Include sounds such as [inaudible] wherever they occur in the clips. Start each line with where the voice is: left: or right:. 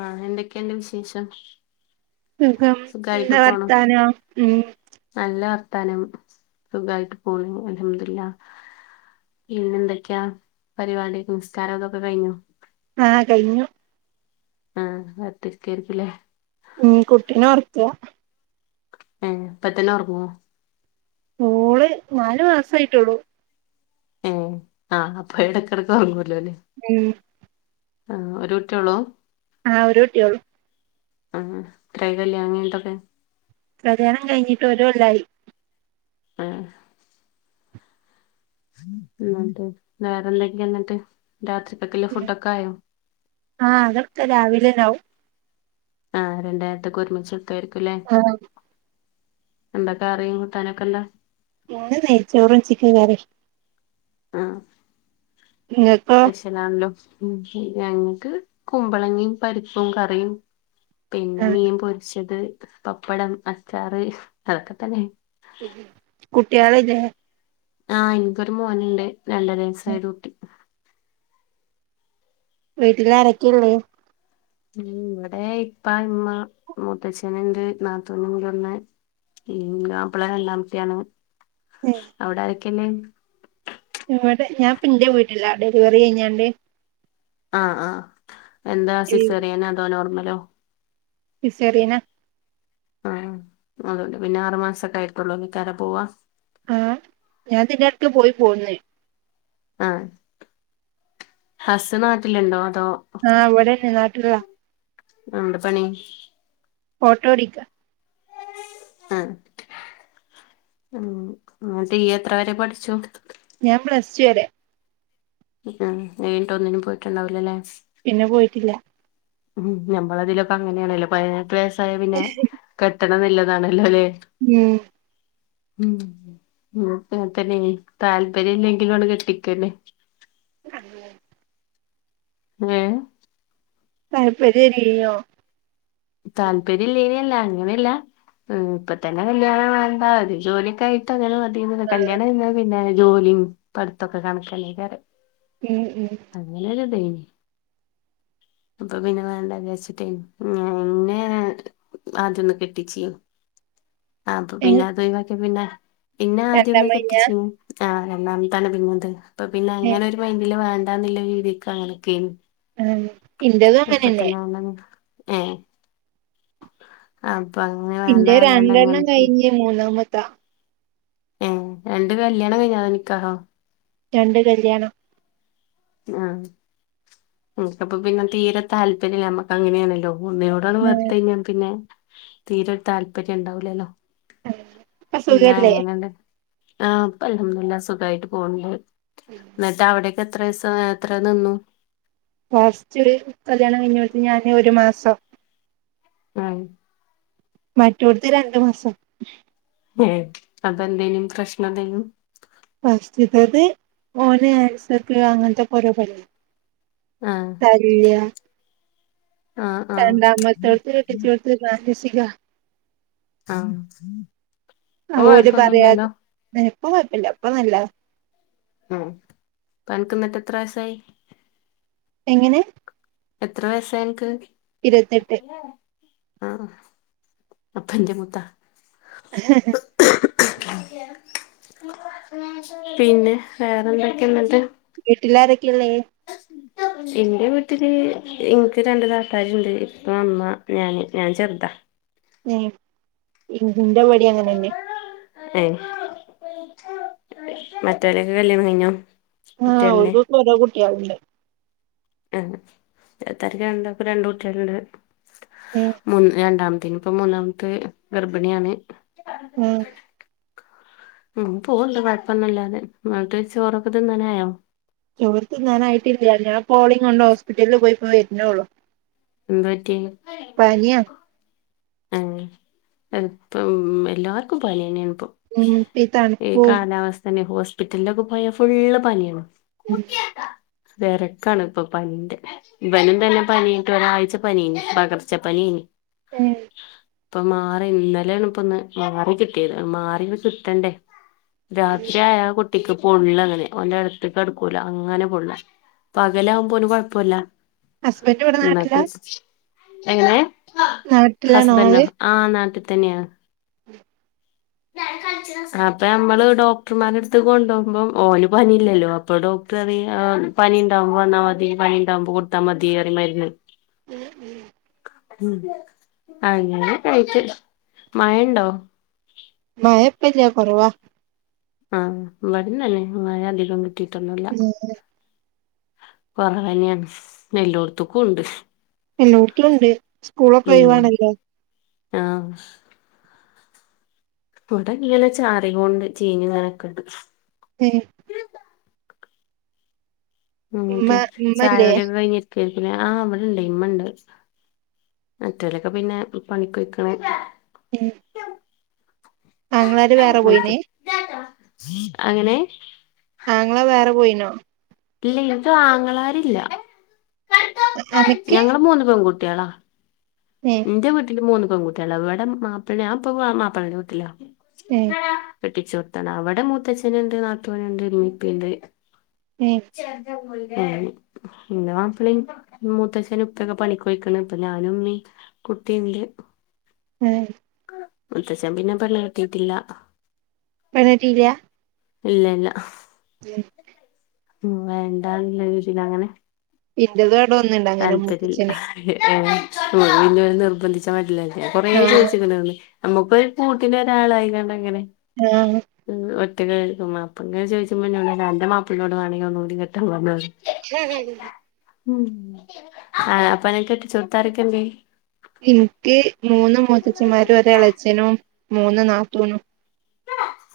left: ആഹ് എന്തൊക്കെയിണ്ട് വിശേഷം
right: സുഖം
left: സുഖായിട്ട്
right: എന്താ
left: പോണു
right: വർത്താനം ഉം
left: നല്ല വർത്താനം സുഖായിട്ട് പോണ് അൽഹമ്ദുലില്ല. പിന്ന എന്തൊക്കെയാ പരിപാടി നമസ് കാരം അതൊക്കെ കഴിഞ്ഞോ
right: ആഹ് കഴിഞ്ഞു
left: ആഹ് കാത്തിരിക്കായിരിക്കല്ലേ
right: ഉം കുട്ടീനെ ഉറക്കിയൊ
left: ആഹ് ഇപ്പൊതന്നെ ഉറങ്ങുവോ
right: മോളു നാലു മാസയിട്ടുള്ളു
left: ഉം ആഹ് അപ്പൊ ഇടയ്ക്കിടക്ക് ഉറങ്ങൂലോ അല്ലെ
right: ഉം
left: ആഹ് ഒരു കുട്ടിയെ ഉള്ളൂ?
right: ആഹ് ഒരു കുട്ടൂയേഉള്ളു
left: ആഹ് കഴിഞ്ഞലോ ഇനിയെന്തൊക്കെ
right: കല്യാണം കഴിഞ്ഞിട്ട് ഒരുകൊല്ലായി
left: ആഹ് എന്നിട്ട് വേറെ എന്തൊക്കെയ എന്നിട്ട് രാത്രിത്തെക്കുള്ള ഫുഡ് ഒക്കെ ആയോ
right: ആഹ് അതൊക്കെ രാവിലയിണ്ടാക്കും
left: ആഹ് രണ്ട്നേരത്തേക്ക് ഒരുമിച്ചെടുക്കായിരിക്കുംല്ലേ
right: ആഹ്
left: എന്താ കറി കൂട്ടാനൊക്കെ എന്താ
right: ഇന്ന് നെയ്ച്ചോറും ചിക്കൻ കറിയും നിങ്ങക്കോ
left: കിലാണല്ലോ ഉം ഞങ്ങൾക്ക് കുമ്പളങ്ങയും പരിപ്പും കറിയും പിന്നെ മീൻ പൊരിച്ചത് പപ്പടം അച്ചാറ് അതൊക്കെ തന്നെണ്
right: കുട്ടിയള് ഇല്ല്യേ
left: ആഹ് എനിക്കൊരു മോനിണ്ട് രണ്ടര വയസായ ഒരുകുട്ടി
right: വീട്ടിൽ ആരക്കൊയള്ളേ
left: ഉം ഇവിടെ ഇപ്പാ ഇമ്മ മുത്തച്ചന്ണ്ട് നാതൂനുണ്ട് ഒന്ന് ഇങ്ങ പ്പളെ [unintelligible] യാണോ
right: ഏഹ്
left: അവ്ടെ ആരൊക്കെള്ളേ
right: ഇവിടെ ഞാൻ ഇപ്പൊ എന്റെ വീട്ടില ഡെലിവറി കഴഞ്ഞോണ്ട്
left: ആഹ് ആഹ് എന്താ സിസെറിയനോ അതോ നോർമലോ
right: സിസെറിയനാ
left: ആഹ്. അതോണ്ട് പിന്നെ ആറുമാസൊക്കെ ആയിട്ടുള്ളു ക്കേരം പോവാ?
right: ആഹ് ഞാൻ ഇതിന്റെ എടക്ക് പോയി പോന്ന്
left: ആഹ്ഹസ് നാട്ടിലുണ്ടോ അതോ
right: ആഹ് ഇവിടെഞ്ഞെ നാട്ടിലാ
left: എന്ത പണി
right: ഓട്ടോ ഓടിക്കാ
left: ആ ഇങ്ങട്ട് ഇയ്യ് എത്ര വരെ പഠിച്ചു
right: ഞാൻ പ്ലസ്ടു വരെ
left: ഉം മ് വീണ്ടും ഒന്നിനും പോയിട്ടുണ്ടാവില്ലല്ലെ
right: പിന്നെ പോയിട്ടില്ല
left: ഉം ഞമ്മള തിലൊക്കെ അങ്ങനെയാണല്ലോ പയിനെട്ട് വയസ്സായ പിന്നെ കെട്ടണം ന്ന് ല്ലതാണല്ലോല്ലേ
right: മ്
left: ഉം ഉം പ്പഅങ്ങൻതന്നേനി താല്പര്യം ഇല്ലെങ്കിലും അണ്ട് കെട്ടിക്കല്ലെ
right: [inaudible]
left: ങ്ങേ
right: താല്പര്യല്ലോനിയോ
left: താല്പര്യം ഇല്ലേനില്ല അങ്ങനെയല്ല ഉം ഇപ്പ തന്നെ കല്യാണം വേണ്ടാ ഒരു ജോലിയൊക്കെ ആയി ത്തങ്ങനെ മതിന്നത് കല്യാണം കഴിഞ്ഞ പിന്നെ ജോലിയും പഠിത്തെക്കെ കണക്കനെ വേറെ
right: ഉം ഉം
left: അങ്ങനെരുതെ അപ്പൊ പിന്നെ വേണ്ട വിചാരിച്ചിട്ടേ ഞാൻ എന്നെ ആദ്യൊന്ന് കെട്ടിച്ച് അപ്പം പിന്നെ
right: എനി
left: അതൊയി വാക്കി പിന്നെ ഇന്നെ
right: എന്താ
left: ആദ്യൊന്ന്
right: മയ്ഞ്ഞ
left: കെട്ടിച്ച്. ആഹ് രണ്ടാമത്താണ് പിന്നത് അപ്പൊ പിന്നെ അങ്ങനെ ഒരു മൈൻഡില് വേണ്ടാന്നുള്ള രീതിക്കങ്ങനെക്കേനി
right: ആഹ് ഇന്റെതും അങ്ങനെന്നെ.
left: [inaudible] ഏ അപ്പൊ അങ്ങനെ വേണ്ടാർന്ന് അങ്ങനെക്കേനി
right: മൂന്നാമത്ത
left: ഏ അന്റെ കല്യാണം കഴിഞ്ഞാ അതോ നിക്കാഹോ
right: രണ്ട് കല്യാണം
left: ആഹ് അപ്പൊ പിന്നെ തീരെ താല്പര്യമില്ല നമ്മക്ക് അങ്ങനെയാണല്ലോ ഒന്നിനോ ഒരാള് വർത്ത് കഴിഞ്ഞാ പിന്നെ തീരെ താല്പര്യം ഉണ്ടാവില്ലല്ലോ പിന്നെ
right: അസുഖല്ലേ
left: എങ്ങനെണ്ട്? ആഹ് ഇപ്പം അൽഹംദുലില്ല സുഖായിട്ട് പോണ് ണ്ട്.
right: [inaudible]
left: എന്നിട്ട് അവിടൊക്കെ എത്ര ദിവസ എത്ര നിന്നു?
right: ഫസ്റ്റ് കല്യാണം കഴിഞ്ഞ് ഞാന് ഒരു മാസം
left: ആഹ്
right: മറ്റോട്ത്ത് രണ്ടു മാസം
left: ഏ അതെന്തേനി പ്രശ്നന്തേനു
right: ഫസ്റ്റ്തത് ഓന് ആൻസർക്ക് അങ്ങനത്തെരോ പണിയ
left: ആഹ്
right: കല്യ
left: ആഹ് ആഹ്
right: രണ്ടാമത്തേൾക്ക് കെട്ടിച്ചു കൊടുത്തത് മാനസിക
left: ആഹ് ഇപ്പൊ കുഴപ്പൊന്നുംല്ലല്ലോ?
right: ഏ ഇപ്പ കൊഴ്പ്പല്ല ഇപ്പ നല്ലതാ
left: ഉം അൻക്ക്ന്നട്ട് എത്ര മാസ്സായി
right: എങ്ങനെ
left: എത്ര വയസായിനക്ക്?
right: ഇരുവത്തെട്ട്.
left: ആഹ് അപ്പന്റെ മൂത്ത.
right: ഹഹ ഹ
left: പിന്നെ വേറെന്തൊക്കെയ എന്നിട്ട്?
right: വീട്ടിലാരൊക്കെയുള്ളേ?
left: എന്റെ വീട്ടില് എനിക്ക് രണ്ടു താത്തര്ണ്ട് ഇപ്പ ഇമ്മ ഞാന്, ഞാൻ ചെറുതാ.
right: ഏ ഇന്റെവടി അങ്ങനെന്നെ
left: ഏ മറ്റവരൊക്കെ കല്യാണം കഴിഞ്ഞോ?
right: ആഹ്
left: കുട്ടികളില്ലേ
right: അവർക്ക്കെ ഓരോ കുട്ടികളുണ്ട്
left: രണ്ട് തരക്ക് രണ്ടൂട്ടികളുണ്ട് രണ്ട്
right: ഏഹ്
left: മൂന്ന് രണ്ടാമത്തത്തിനും. ഇപ്പൊ മൂന്നാമത്തെ ഗർഭിണിയാണ്
right: ആഹ്
left: ഉം പോവ്ണ്ട് കൊഴ്പ്പൊന്നുല്ലാതെ ങ്ങട്ട് ചോറൊക്കെ ത്തിന്നാനായോ?
right: ചോറ് തിന്നാനായിട്ടില്ല ഞാൻ ഇപ്പം ഓളെ കൊണ്ട് ഹോസ്പിറ്റലിൽ പോയി ഇപ്പൊ വരുന്നേള്ളു
left: എന്ത് പറ്റി ഏഹ് അതിപ്പം എല്ലാർക്കും പന്യെന്ന്യാണിപ്പം
right: ഉം ഇപ്പ
left: ഈ
right: തണുപ്പും
left: കാലാവസ്ഥെന്നെ ഹോസ്പിറ്റല്ലൊക്കെ പോയാ ഫുള്ള് പനിആണ്
right: ഉം
left: തെരെക്കാണ്പ്പൊ പനിന്റെ ഇവനും തന്നെ പനി ട്ടൊരായ്ച പന്യെയ്നി പകർച്ച പനിയെയ്നി
right: [unintelligible]
left: ഇപ്പം മാറി ഇന്നെലേണിപ്പൊന്ന് മാറി കിട്ട്യേത് മാറിണ്ട് കിട്ടെണ്ടേ രാത്ര്യായാ കുട് ട്ടിക്ക് പൊള്ളാ അങ്ങനെ ഓന്റടിത്തിക്കട്ക്കൂല അങ്ങന പൊള്ള പകലാകുമ്പോന് കൊയ്പോല്ല
right: ഹസ്ബൻഡ് ഇവിടെ
left: എന്നിട്ട്
right: നാട്ടിലാ
left: എങ്ങനെ
right: നാട്ടിലാണ്
left: ഹസ്ബൻഡോ
right: ആള്
left: ആ നാട്ടിത്തെന്ന്യാണ്
right: [unintelligible]
left: അപ്പ ഞമ്മള് ഡോക്ടർമാരെട്ത്തി കൊണ്ടോമ്പം ഓല് പനില്ലല്ലോ അപ്പൊ ഡോക് ട്ടറീം ആ പനിണ്ടമ്പോ വന്നാ മതി പനിണ്ടാമ്പോ കൊട്ത്താ മതീയറിം മര്ന്ന്
right: ഉം ഉം
left: ഉം അങ്ങനെ കഴിച്ച് മഴണ്ടോ
right: മയപ്പല്ല്യാ കൊറവാ
left: ആഹ് ഇവടിം തന്നെ മയധികം കിട്ടീട്ടൊന്നുല്ല കൊറവെന്ന്യേൺ എല്ലോട്ത്തുക്കുണ്ട്
right: എല്ലോട്ത്തുണ്ട്
left: ഉം ആഹ് വിടെങ്ങനെ ചാറിങ്ങോണ്ട് ചീഞ്ഞ് ങ്ങനെക്ക്ണ്ട്
right: ഏഹ് ഇമ്മ
left: ട്ട്
right: ഇമ്മല്ലേ
left: ചായുട്യുകെ കയ്ഞ്ഞിര്ക്കേരിക്കുലേ ആഹ് ഇവടെണ്ടെയെ ഇമ്മണ്ട് മറ്റോലൊക്കെ പിന്നെ പണിക്കൊയ്ക്ക് ണ്
right: ഏ ആങ്ങളാര് വേറെ
left: അങ്ങൻത്തെ
right: പോയ്ന്
left: അങ്ങനെ
right: ആങ്ങള വേറെ പോയ്നോ
left: ഇല്ല ഇൻക്ക് ആങ്ങളാരില്ല
right: അനക്ക്
left: ഞങ്ങള് മൂന്ന് പെങ്കുട്ട്യാളാ
right: ഏഹ്
left: ഇന്റെ വീട്ടില് മൂന്ന് പെങ്കുട്ട്യാളാ ഇവടെ മാപ്പൾനെ ഞാപ്പൊ മാപ്പൾൻ്റെ വീട്ടിലാ
right: ഏഹ്
left: കെട്ടിച്ചൂട്ത്താണ് അവെടെ മൂത്തച്ഛനിണ്ട് നാത്തൂന്ണ്ട് ഇമിപ്പിണ്ട്
right: ഏ
left: ആയി ഇൻ്റെ മാപ്പ്ളിം മൂത്തച്ചനൂപ്പെക്കെ പണിക്കൊയ്ക്ക്ണ് ഇപ്പഞാനുമ്മിം കുട്ടിണ്ട്
right: ഏഹ്
left: മൂത്തച്ഛം പിന്നെ പെണ്ണ് കെട്ടീട്ടില്ല
right: പെണ്ണെട്ടീല്ല
left: ഇല്ല ഇല്ല
right: ഇയെ
left: ഉ വേണ്ടാ എന്ന രീതിയിൽ അങ്ങനെ
right: ഇന്റെതടെ ഒന്ന്ണ്ട് അങ്ങനെ മൂത്തച്ഛന്
left: [unintelligible] ഇല്ലോല് നിർബന്ധിച്ചാ പറ്റൂലല്ലോ കൊറേ
right: ആഹ്
left: ചോയ്ച്ചിക്കിണന്ന് അമ്മുക്കൊരു കൂട്ട്ന് നൊരാളായി കാണ്ടങ്ങനെ
right: ആഹ്
left: ഒറ്റക്കായിരിക്കും അപ്പങ്ങനെ ചോയ്ച്ചുമ്പെന്നോടറിം അന്റെ മാപ്പൾനോട് വേണെങ്കി ഒന്നുകൂടി കെട്ടാൻ പറ്ഞ്ഞോ പറി ഉം ആഹ് അപ്പനെ കെട്ടിച്ചോട്ത്ത് ആരൊക്കെലെ
right: ഇൻക്ക് മൂന്ന് മൂത്തച്ഛന്മാരും ഒരളച്ഛനും മൂന്ന് നാത്തൂനും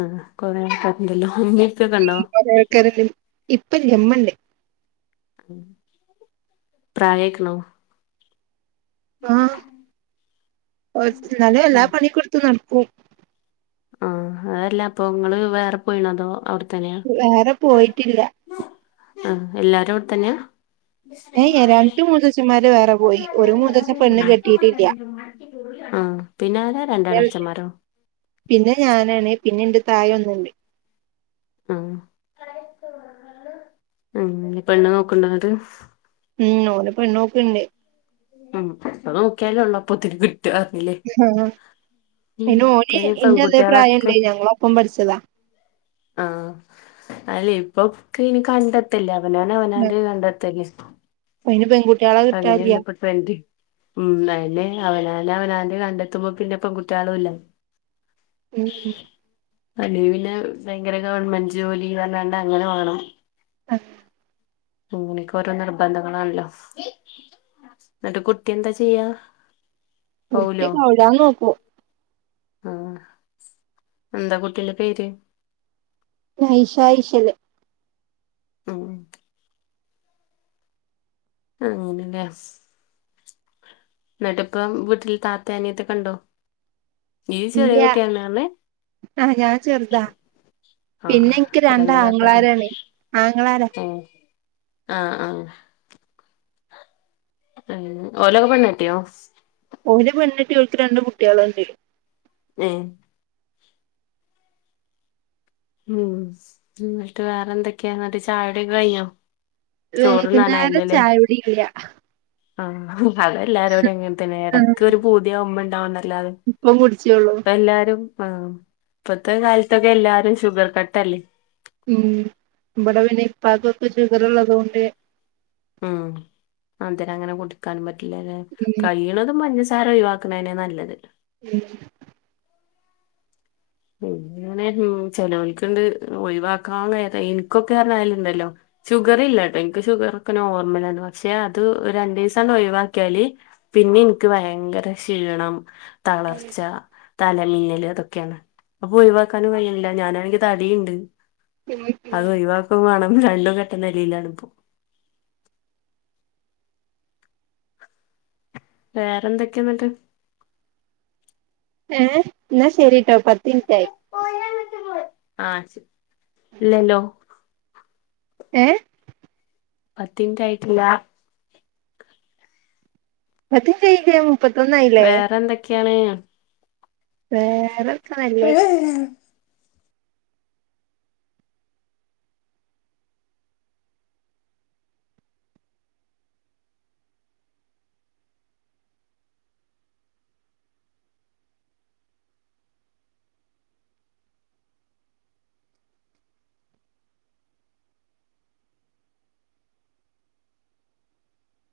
left: അഹ് കൊറേ ആൾക്കാർ ഇണ്ടല്ലോ [unintelligible]
right: [unintelligible] ഇപ്പല്യാ ഇമ്മണ്ട്
left: പ്രായക്ക്ണോ
right: ആഹ് [unintelligible] എന്നാലും എല്ലാ പണികെ കൊടുത്ത് നടക്കും
left: ആഹ് അതല്ല അപ്പൊ നിങ്ങള് വേറെ പോയിണോ അതോ അട്
right: വേറെ പോയിട്ടില്ല
left: ആഹ് എല്ലാരും അവിടെ തന്നെയാ
right: ഏ രണ്ടു മൂത്തച്ഛന്മാര് വേറേ
left: ആഹ് പിന്നെ ആരാ
right: പിന്നെ
left: രണ്ടളെച്ചമാരോ
right: പിന്നെ ഞാനാണ് പിന്നെ ഇന്റെ തായെ ഒന്ന്ണ്ട്
left: ആഹ് അങ്ങനെ പെണ്ണ് നോക്ക്ണ്ടോ ന്ന്ട്ട്
right: ഉം ഓന് പെണ്ണ്ക്ക്ണ്ട്
left: ഉം ഇപ്പം നോക്കിയാല് [unintelligible]
right: ആഹ്
left: [unintelligible]
right: അയിന് ഓന്
left: ഇപ്പയിന്
right: ഇന്റെ അതേ
left: പെൺകുട്ടികളൊക്കെ
right: പ്രായണ്ട് ഞങ്ങളൊപ്പം പഠിച്ചതാ
left: ആഹ് അല്ലേ ഇപ്പൊക്ക ഇനി കണ്ടെത്തല്ലേ അവനഅവനാന്റെ കണ്ടത്തല്ലേ
right: അയിന് പെൺകുട്ടികളെ കിട്ടാല്യാ
left: [unintelligible] ഉം അഹനെ അവനാന്റെ അവനാണ് കണ്ടെത്തുമ്പോ പിന്നെ പെൺകുട്ടികളുംല്ല
right: ഉം ഉം
left: അല്ലെങ്കി പിന്നെ ഭയങ്കര ഗവൺമെന്റ് ജോലി പറഞ്ഞാണ്ട് അങ്ങനെ വാണം
right: ആഹ്
left: അങ്ങനെയൊക്കെ ഓരോ നിർബന്ധങ്ങളാണല്ലോ ഇന്നട്ട് കുട്ടിന്താ ചെയ്യാ
right: കുട്ടി
left: പോവൂലോ
right: കൗലാന് നോക്കും
left: ആഹ് എന്താ കുട്ടീന്റെ പേര്
right: ഐഷ ഇശൽ
left: ഉം അങ്ങനെ [unintelligible] ഇന്നട്ട് ഇപ്പം വീട്ടില് താത്തേം അനിയത്തിയൊക്കെണ്ടോ
right: ഇല്ല്യാ ആഹ് ഞാൻ ചെറ്താ
left: പറഞ്ഞേ ആഹ്
right: പിന്നെ
left: ആഹ്
right: ഇന്ക്ക്
left: അപ്പൊ രണ്ട് താത്താല്ലേ
right: രണ്ടാങ്ങളാരാണ് ആങ്ങളാരാ
left: ഏഹ് ആഹ് ആഹ് മ്മ് ഓലോക്കെ പെണ്ണേട്ട്യോ
right: ഓല് പെണ്ണെട്ടി ഓല്ക് രണ്ട് കുട്ട്യാള്ണ്ട്
left: മ്മ് മ്മ് ഇന്ന്ട്ട് വേറെന്തൊക്കെ ഇന്ന്ട്ട് ചായുടിയൊക്കെ കഴിഞ്ഞോ
right: വൈകുന്നേരം
left: ചോറുണ്ണാനായില്ലല്ലേ
right: ചായുടില്ലാ
left: ആഹ് അതെല്ലാരോടിം അങ്ങനെ തന്നെ
right: ആഹ്
left: എടക്കൊരു പുതിയാവുമ്പോ ഇണ്ടാവുന്നല്ലാതെ
right: ഇപ്പം കുടിച്ചോള്ളൂ
left: ഇപ്പല്ലാരും ആഹ് ഇപ്പത്തെ കാലത്തൊക്കെ എല്ലാരും ഷുഗർ കട്ടല്ലേ
right: ഉം ഇബടെ പിന്നെ ഇപ്പക്കൊക്കെ ശുഗറ്ള്ളതൊണ്ട്
left: ഉം മധുരങ്ങനെ കുടിക്കാനും പറ്റ്ല്ലലെ
right: ഉം
left: കയ്യ് ണതും പഞ്ചസാര ഒഴിവാക്ക്ണെന്നെ നല്ലത്
right: മ്മ്
left: പിന്നെങ്ങനെ മ്മ് ചേലോല്ക്ക്ണ്ട് ഒഴിവാക്കാ കഴിയാത്ത ഇന്ക്കൊക്കെറ്ഞ്ഞാല്ണ്ടല്ലോ ഷുഗർ ഇല്ലട്ടോ ഇന്ക്ക് ഷുഗറൊക്കെ നോർമലാണ് പക്ഷെ അത് രണ്ടീസാണ്ട് ഒഴിവാക്കിയാല് പിന്നെനിക്ക് ഭയങ്കര ക്ഷീണം തളർച്ച തലമിന്നല് അതൊക്കെയാണ് അപ്പൊ ഒഴിവാക്കാനും കയ്യ്ണ്ല്ല ഞാനാണെങ്കി തടിണ്ട്
right: ഉം
left: അത് ഒഴിവാ ക്കും വാണം രണ്ടും കെട്ട നെലിലാണ്പ്പോ വേറെന്തൊക്കെ ഇന്നട്ട്
right: ഏഹ് ഇന്നാ ശെരിട്ടോ പത്തിന് റ്റായി
left: ആഹ് ഇല്ലല്ലോ
right: ഏഹ്
left: പത്തിന് റ്റ് ആയിട്ടില്ലാ
right: [unintelligible]
left: വേറെന്തെക്കെയാണ്
right: വേറെ
left: [unintelligible]